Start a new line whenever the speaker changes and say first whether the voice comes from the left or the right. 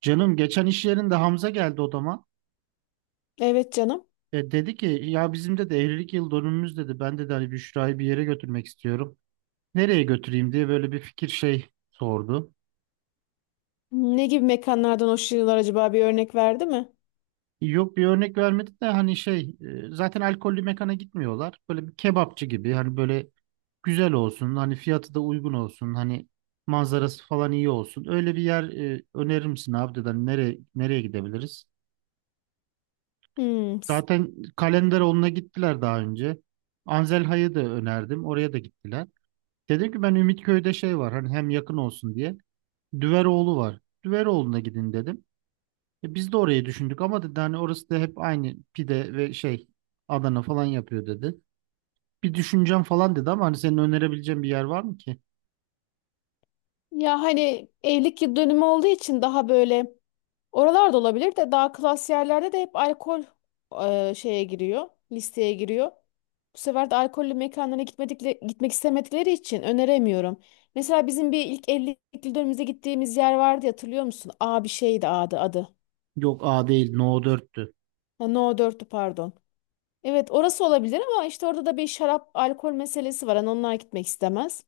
right: Canım geçen iş yerinde Hamza geldi odama.
left: Evet canım.
right: Dedi ki ya bizim de evlilik yıl dönümümüz dedi. Ben de hani Büşra'yı bir yere götürmek istiyorum. Nereye götüreyim diye böyle bir fikir şey sordu.
left: Ne gibi mekanlardan hoşlanıyorlar acaba bir örnek verdi mi?
right: Yok bir örnek vermedi de hani şey zaten alkollü mekana gitmiyorlar. Böyle bir kebapçı gibi hani böyle güzel olsun hani fiyatı da uygun olsun hani manzarası falan iyi olsun. Öyle bir yer önerir misin abi dedi. Hani nereye, nereye gidebiliriz?
left: Hmm.
right: Zaten Kalenderoğlu'na gittiler daha önce. Anzelha'yı da önerdim. Oraya da gittiler. Dedim ki ben Ümitköy'de şey var hani hem yakın olsun diye. Düveroğlu var. Düveroğlu'na gidin dedim. Biz de orayı düşündük ama dedi hani orası da hep aynı pide ve şey Adana falan yapıyor dedi. Bir düşüneceğim falan dedi ama hani senin önerebileceğin bir yer var mı ki?
left: Ya hani evlilik yıl dönümü olduğu için daha böyle oralarda olabilir de daha klas yerlerde de hep alkol şeye giriyor, listeye giriyor. Bu sefer de alkollü mekanlara gitmek istemedikleri için öneremiyorum. Mesela bizim bir ilk evlilik yıl dönümümüze gittiğimiz yer vardı ya, hatırlıyor musun? A bir şeydi adı.
right: Yok, A değil, No 4'tü.
left: Ha, No 4'tü pardon. Evet orası olabilir ama işte orada da bir şarap alkol meselesi var. Hani onlar gitmek istemez.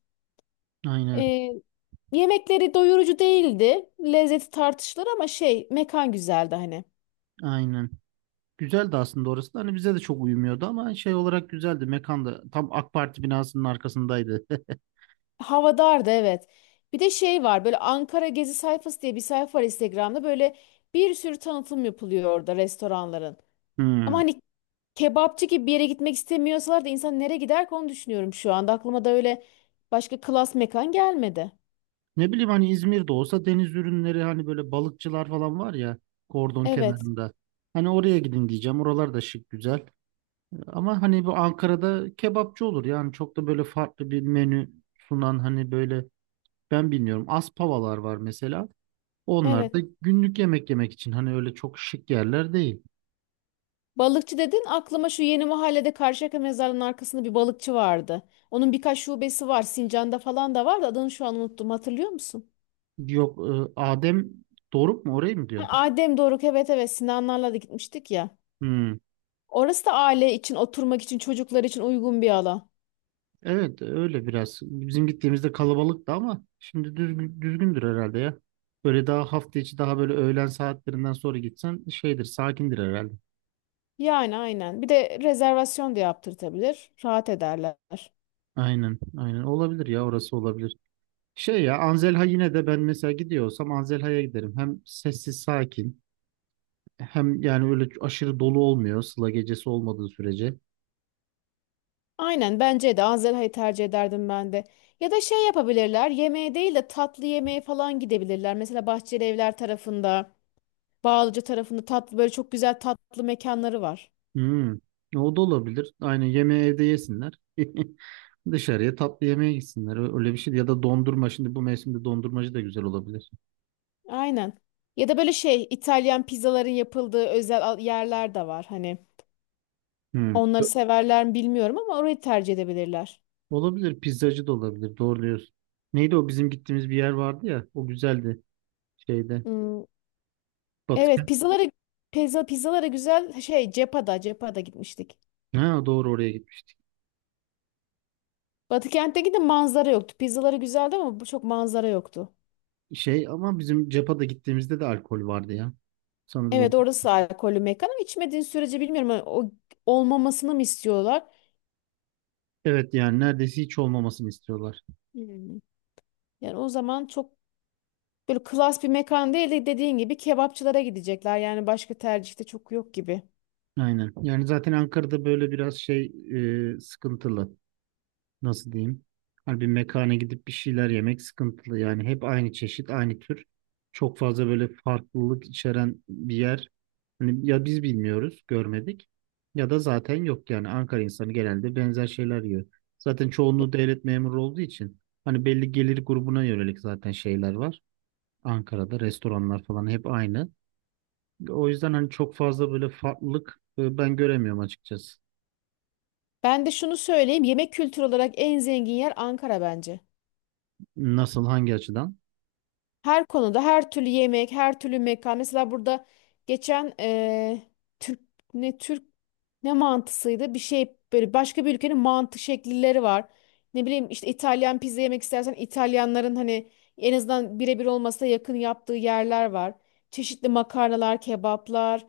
right: Aynen,
left: Ee, Yemekleri doyurucu değildi. Lezzeti tartışılır ama şey mekan güzeldi hani.
right: aynen. Güzeldi aslında orası da hani bize de çok uyumuyordu ama şey olarak güzeldi. Mekan da tam AK Parti binasının arkasındaydı.
left: Hava dardı evet. Bir de şey var böyle Ankara Gezi sayfası diye bir sayfa var Instagram'da. Böyle bir sürü tanıtım yapılıyor orada restoranların. Ama
right: Hmm.
left: hani kebapçı gibi bir yere gitmek istemiyorsalar da insan nereye gider ki onu düşünüyorum şu anda. Aklıma da öyle başka klas mekan gelmedi.
right: Ne bileyim hani İzmir'de olsa deniz ürünleri hani böyle balıkçılar falan var ya kordon
left: Evet.
right: kenarında. Hani oraya gidin diyeceğim. Oralar da şık, güzel. Ama hani bu Ankara'da kebapçı olur yani çok da böyle farklı bir menü sunan hani böyle ben bilmiyorum, Aspavalar var mesela. Onlar
left: Evet.
right: da günlük yemek yemek için hani öyle çok şık yerler değil.
left: Balıkçı dedin aklıma şu yeni mahallede Karşıyaka mezarının arkasında bir balıkçı vardı. Onun birkaç şubesi var. Sincan'da falan da var da adını şu an unuttum. Hatırlıyor musun?
right: Yok, Adem Doruk mu, orayı mı
left: Ha,
right: diyorsun?
left: Adem Doruk, evet, evet, Sinanlarla da gitmiştik ya.
right: Hmm.
left: Orası da aile için, oturmak için, çocuklar için uygun bir alan.
right: Evet, öyle biraz. Bizim gittiğimizde kalabalıktı ama şimdi düzgündür herhalde ya. Böyle daha hafta içi, daha böyle öğlen saatlerinden sonra gitsen şeydir, sakindir herhalde.
left: Yani aynen. Bir de rezervasyon da yaptırtabilir. Rahat ederler.
right: Aynen, aynen olabilir ya, orası olabilir. Şey ya, Anzelha yine de, ben mesela gidiyor olsam Anzelha'ya giderim. Hem sessiz, sakin, hem yani öyle aşırı dolu olmuyor Sıla gecesi olmadığı sürece.
left: Aynen, bence de Anzelha'yı tercih ederdim ben de. Ya da şey yapabilirler. Yemeğe değil de tatlı yemeğe falan gidebilirler. Mesela Bahçeli Evler tarafında. Bağlıca tarafında tatlı böyle çok güzel tatlı mekanları var.
right: Hmm, o da olabilir. Aynen, yemeği evde yesinler. Dışarıya tatlı yemeğe gitsinler. Öyle bir şey. Ya da dondurma. Şimdi bu mevsimde dondurmacı da güzel olabilir.
left: Aynen. Ya da böyle şey İtalyan pizzaların yapıldığı özel yerler de var. Hani
right: Hmm.
left: onları
right: Ö-
left: severler mi bilmiyorum ama orayı tercih edebilirler.
right: Olabilir. Pizzacı da olabilir. Doğru diyorsun. Neydi o bizim gittiğimiz bir yer vardı ya? O güzeldi. Şeyde.
left: Hmm, evet,
right: Batıken.
left: pizzalara pizzalara güzel şey Cepa'da gitmiştik.
right: Ha, doğru, oraya gitmiş.
left: Batıkent'teki de manzara yoktu. Pizzaları güzeldi ama bu çok manzara yoktu.
right: Şey, ama bizim Cepa'da gittiğimizde de alkol vardı ya. Sanırım o.
left: Evet, orası alkollü mekan ama içmediğin sürece bilmiyorum. Hani o olmamasını mı istiyorlar?
right: Evet, yani neredeyse hiç olmamasını istiyorlar.
left: Hmm. Yani o zaman çok böyle klas bir mekan değil de dediğin gibi kebapçılara gidecekler. Yani başka tercihte çok yok gibi.
right: Aynen. Yani zaten Ankara'da böyle biraz şey, sıkıntılı. Nasıl diyeyim? Hani bir mekana gidip bir şeyler yemek sıkıntılı. Yani hep aynı çeşit, aynı tür. Çok fazla böyle farklılık içeren bir yer. Hani ya biz bilmiyoruz, görmedik, ya da zaten yok yani Ankara insanı genelde benzer şeyler yiyor. Zaten çoğunluğu devlet memuru olduğu için hani belli gelir grubuna yönelik zaten şeyler var. Ankara'da restoranlar falan hep aynı. O yüzden hani çok fazla böyle farklılık ben göremiyorum açıkçası.
left: Ben de şunu söyleyeyim. Yemek kültürü olarak en zengin yer Ankara bence.
right: Nasıl, hangi açıdan?
left: Her konuda her türlü yemek, her türlü mekan. Mesela burada geçen Türk ne Türk ne mantısıydı? Bir şey böyle başka bir ülkenin mantı şekilleri var. Ne bileyim işte İtalyan pizza yemek istersen İtalyanların hani en azından birebir olmasa da yakın yaptığı yerler var. Çeşitli makarnalar, kebaplar.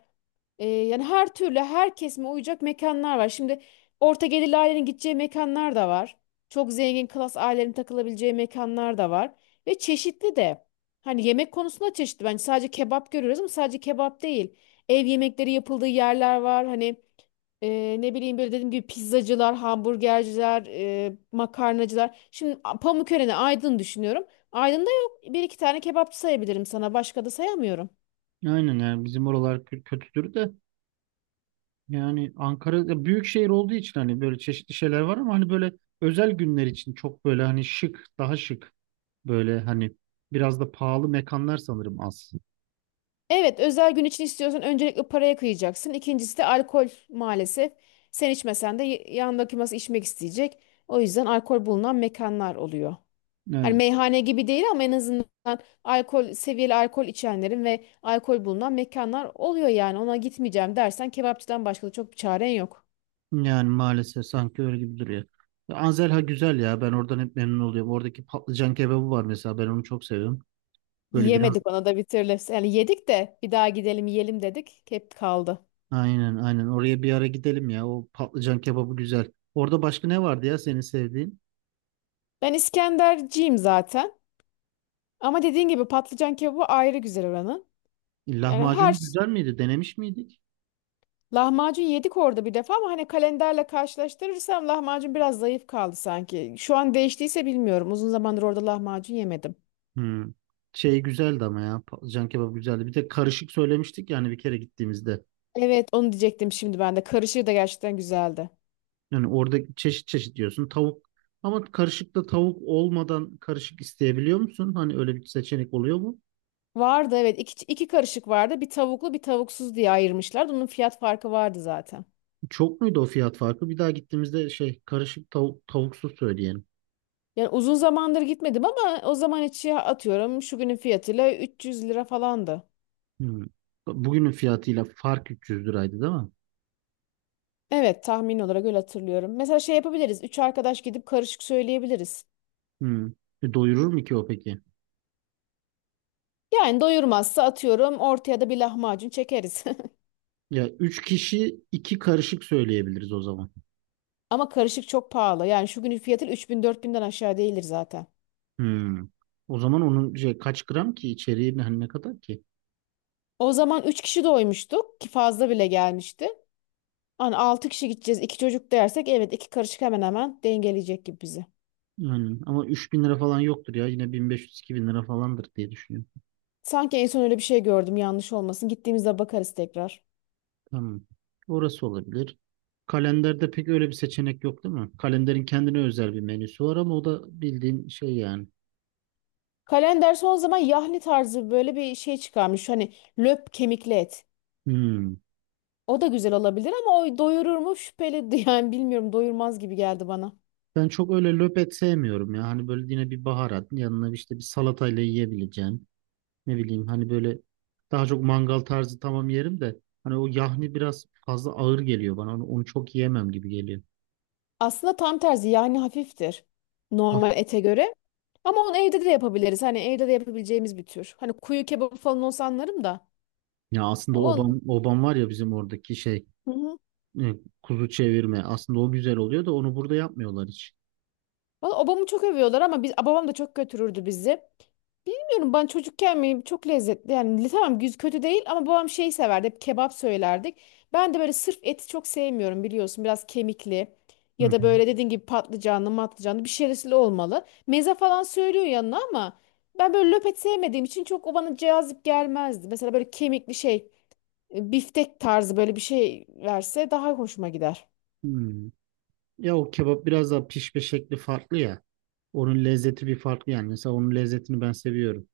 left: Yani her türlü her kesime uyacak mekanlar var. Şimdi orta gelirli ailenin gideceği mekanlar da var. Çok zengin klas ailenin takılabileceği mekanlar da var. Ve çeşitli de. Hani yemek konusunda çeşitli, bence sadece kebap görüyoruz ama sadece kebap değil. Ev yemekleri yapıldığı yerler var. Hani ne bileyim böyle dediğim gibi pizzacılar, hamburgerciler, makarnacılar. Şimdi Pamukören'i, Aydın düşünüyorum. Aydın'da yok. Bir iki tane kebapçı sayabilirim sana. Başka da sayamıyorum.
right: Aynen, yani bizim oralar kötüdür de. Yani Ankara ya büyük şehir olduğu için hani böyle çeşitli şeyler var ama hani böyle özel günler için çok böyle hani şık, daha şık, böyle hani biraz da pahalı mekanlar sanırım az.
left: Evet, özel gün için istiyorsan öncelikle paraya kıyacaksın. İkincisi de alkol maalesef. Sen içmesen de yanındaki masa içmek isteyecek. O yüzden alkol bulunan mekanlar oluyor. Hani
right: Evet.
left: meyhane gibi değil ama en azından alkol seviyeli, alkol içenlerin ve alkol bulunan mekanlar oluyor yani. Ona gitmeyeceğim dersen kebapçıdan başka da çok bir çaren yok.
right: Yani maalesef sanki öyle gibi duruyor. Ya, Anzelha güzel ya. Ben oradan hep memnun oluyorum. Oradaki patlıcan kebabı var mesela. Ben onu çok seviyorum. Böyle biraz,
left: Yemedik ona da bir türlü. Yani yedik de bir daha gidelim yiyelim dedik. Hep kaldı.
right: aynen, aynen. Oraya bir ara gidelim ya. O patlıcan kebabı güzel. Orada başka ne vardı ya senin sevdiğin?
left: Ben İskenderciyim zaten. Ama dediğin gibi patlıcan kebabı ayrı güzel oranın. Yani her
right: Lahmacun
left: ş-
right: güzel miydi? Denemiş miydik?
left: Lahmacun yedik orada bir defa ama hani kalenderle karşılaştırırsam lahmacun biraz zayıf kaldı sanki. Şu an değiştiyse bilmiyorum. Uzun zamandır orada lahmacun yemedim.
right: Hmm. Şey güzeldi ama ya, Can kebabı güzeldi. Bir de karışık söylemiştik yani bir kere gittiğimizde.
left: Evet, onu diyecektim şimdi ben de. Karışığı da gerçekten güzeldi.
right: Yani orada çeşit çeşit diyorsun. Tavuk, ama karışıkta tavuk olmadan karışık isteyebiliyor musun? Hani öyle bir seçenek oluyor mu?
left: Vardı evet, iki karışık vardı. Bir tavuklu bir tavuksuz diye ayırmışlardı. Onun fiyat farkı vardı zaten.
right: Çok muydu o fiyat farkı? Bir daha gittiğimizde şey karışık, tavuk tavuksuz söyleyelim.
left: Yani uzun zamandır gitmedim ama o zaman içi atıyorum şu günün fiyatıyla 300 lira falandı.
right: Hmm. Bugünün fiyatıyla fark 300 liraydı, değil mi?
left: Evet, tahmin olarak öyle hatırlıyorum. Mesela şey yapabiliriz. Üç arkadaş gidip karışık söyleyebiliriz.
right: Hmm. Doyurur mu ki o peki?
left: Yani doyurmazsa atıyorum ortaya da bir lahmacun çekeriz.
right: Ya üç kişi 2 karışık söyleyebiliriz o zaman.
left: Ama karışık çok pahalı. Yani şu günün fiyatı 3.000-4.000'den aşağı değildir zaten.
right: Hmm. O zaman onun şey, kaç gram ki içeriği, hani ne kadar ki?
left: O zaman 3 kişi doymuştuk ki fazla bile gelmişti. Hani 6 kişi gideceğiz, 2 çocuk dersek evet iki karışık hemen hemen dengeleyecek gibi bizi.
right: Aynen. Ama 3.000 lira falan yoktur ya. Yine 1500-2000 lira falandır diye düşünüyorum.
left: Sanki en son öyle bir şey gördüm, yanlış olmasın. Gittiğimizde bakarız tekrar.
right: Tamam. Orası olabilir. Kalenderde pek öyle bir seçenek yok değil mi? Kalenderin kendine özel bir menüsü var ama o da bildiğin şey yani.
left: Kalender son zaman yahni tarzı böyle bir şey çıkarmış. Hani löp kemikli et.
right: Hmm.
left: O da güzel olabilir ama o doyurur mu şüpheli yani bilmiyorum, doyurmaz gibi geldi bana.
right: Ben çok öyle löpet sevmiyorum ya. Hani böyle yine bir baharat yanına, işte bir salatayla yiyebileceğin. Ne bileyim, hani böyle daha çok mangal tarzı, tamam, yerim de hani o yahni biraz fazla ağır geliyor bana. Onu çok yiyemem gibi geliyor.
left: Aslında tam tersi, yahni hafiftir
right: Af-
left: normal ete göre. Ama onu evde de yapabiliriz. Hani evde de yapabileceğimiz bir tür. Hani kuyu kebabı falan olsa anlarım da.
right: Ya aslında
left: Onun...
right: obam, var ya bizim oradaki şey. Evet, kuzu çevirme. Aslında o güzel oluyor da onu burada yapmıyorlar hiç.
left: Valla obamı çok övüyorlar ama biz, babam da çok götürürdü bizi. Bilmiyorum ben çocukken mi çok lezzetli, yani tamam, kötü değil ama babam şey severdi, hep kebap söylerdik. Ben de böyle sırf eti çok sevmiyorum biliyorsun, biraz kemikli
right: Hı
left: ya da
right: hı.
left: böyle dediğin gibi patlıcanlı matlıcanlı bir şeyli olmalı. Meze falan söylüyor yanına ama ben böyle löpet sevmediğim için çok o bana cazip gelmezdi. Mesela böyle kemikli şey biftek tarzı böyle bir şey verse daha hoşuma gider.
right: Hmm. Ya o kebap biraz daha pişme şekli farklı ya. Onun lezzeti bir farklı yani. Mesela onun lezzetini ben seviyorum.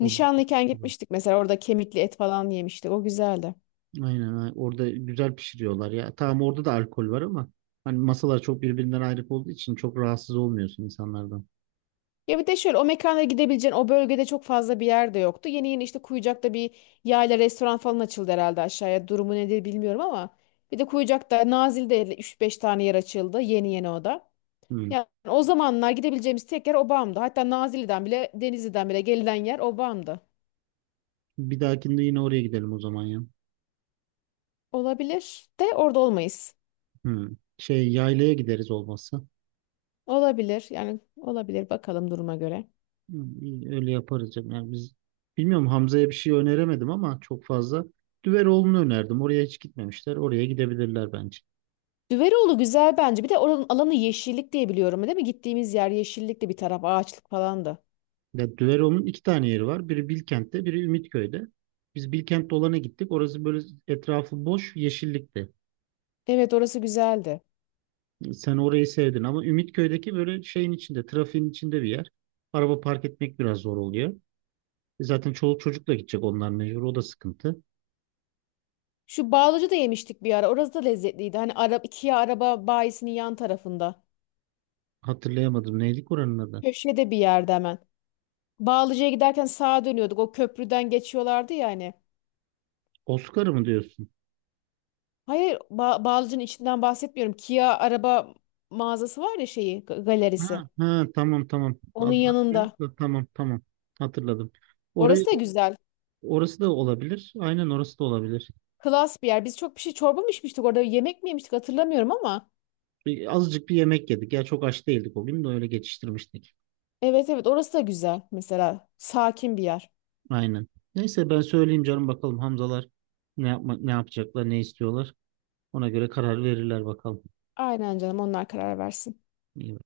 right: O,
left: gitmiştik mesela, orada kemikli et falan yemiştik, o güzeldi.
right: aynen aynen. Orada güzel pişiriyorlar ya. Tamam, orada da alkol var ama hani masalar çok birbirinden ayrı olduğu için çok rahatsız olmuyorsun insanlardan.
left: Ya bir de şöyle, o mekana gidebileceğin o bölgede çok fazla bir yer de yoktu. Yeni yeni işte Kuyucak'ta bir yayla restoran falan açıldı herhalde aşağıya. Durumu nedir bilmiyorum ama. Bir de Kuyucak'ta Nazilli'de üç beş tane yer açıldı. Yeni yeni o da.
right: Hmm.
left: Yani o zamanlar gidebileceğimiz tek yer Obam'dı. Hatta Nazilli'den bile, Denizli'den bile gelinen yer Obam'dı.
right: Bir dahakinde yine oraya gidelim o zaman ya.
left: Olabilir de, orada olmayız.
right: Hmm. Şey, yaylaya gideriz olmazsa.
left: Olabilir, yani olabilir, bakalım duruma göre.
right: Hı, iyi, öyle yaparız canım. Yani biz, bilmiyorum, Hamza'ya bir şey öneremedim ama çok fazla. Düveroğlu'nu önerdim. Oraya hiç gitmemişler. Oraya gidebilirler bence.
left: Düveroğlu güzel bence. Bir de oranın alanı yeşillik diye biliyorum değil mi? Gittiğimiz yer yeşillikti, bir taraf ağaçlık falandı.
right: Ya, Düveroğlu'nun iki tane yeri var. Biri Bilkent'te, biri Ümitköy'de. Biz Bilkent dolana gittik. Orası böyle etrafı boş, yeşillikti.
left: Evet, orası güzeldi.
right: Sen orayı sevdin ama Ümitköy'deki böyle şeyin içinde, trafiğin içinde bir yer. Araba park etmek biraz zor oluyor. Zaten çoluk çocukla gidecek onlar mecbur. O da sıkıntı.
left: Şu Bağlıcı da yemiştik bir ara. Orası da lezzetliydi. Hani Kia araba bayisinin yan tarafında.
right: Hatırlayamadım. Neydi oranın adı?
left: Köşede bir yerde hemen. Bağlıcı'ya giderken sağa dönüyorduk. O köprüden geçiyorlardı ya hani.
right: Oscar mı diyorsun?
left: Hayır, Bağlıcı'nın içinden bahsetmiyorum. Kia araba mağazası var ya, şeyi galerisi.
right: Ha, ha, tamam, tamam.
left: Onun
right: Adaptive
left: yanında.
right: de, tamam, tamam. Hatırladım.
left: Orası
right: Orayı
left: da güzel.
right: orası da olabilir. Aynen, orası da olabilir.
left: Klas bir yer. Biz çok bir şey, çorba mı içmiştik orada yemek mi yemiştik hatırlamıyorum ama.
right: Azıcık bir yemek yedik. Ya çok aç değildik o gün de öyle geçiştirmiştik.
left: Evet, evet, orası da güzel mesela. Sakin bir yer.
right: Aynen. Neyse, ben söyleyeyim canım, bakalım Hamzalar ne yapacaklar, ne istiyorlar. Ona göre karar verirler bakalım.
left: Aynen canım, onlar karar versin.
right: İyi.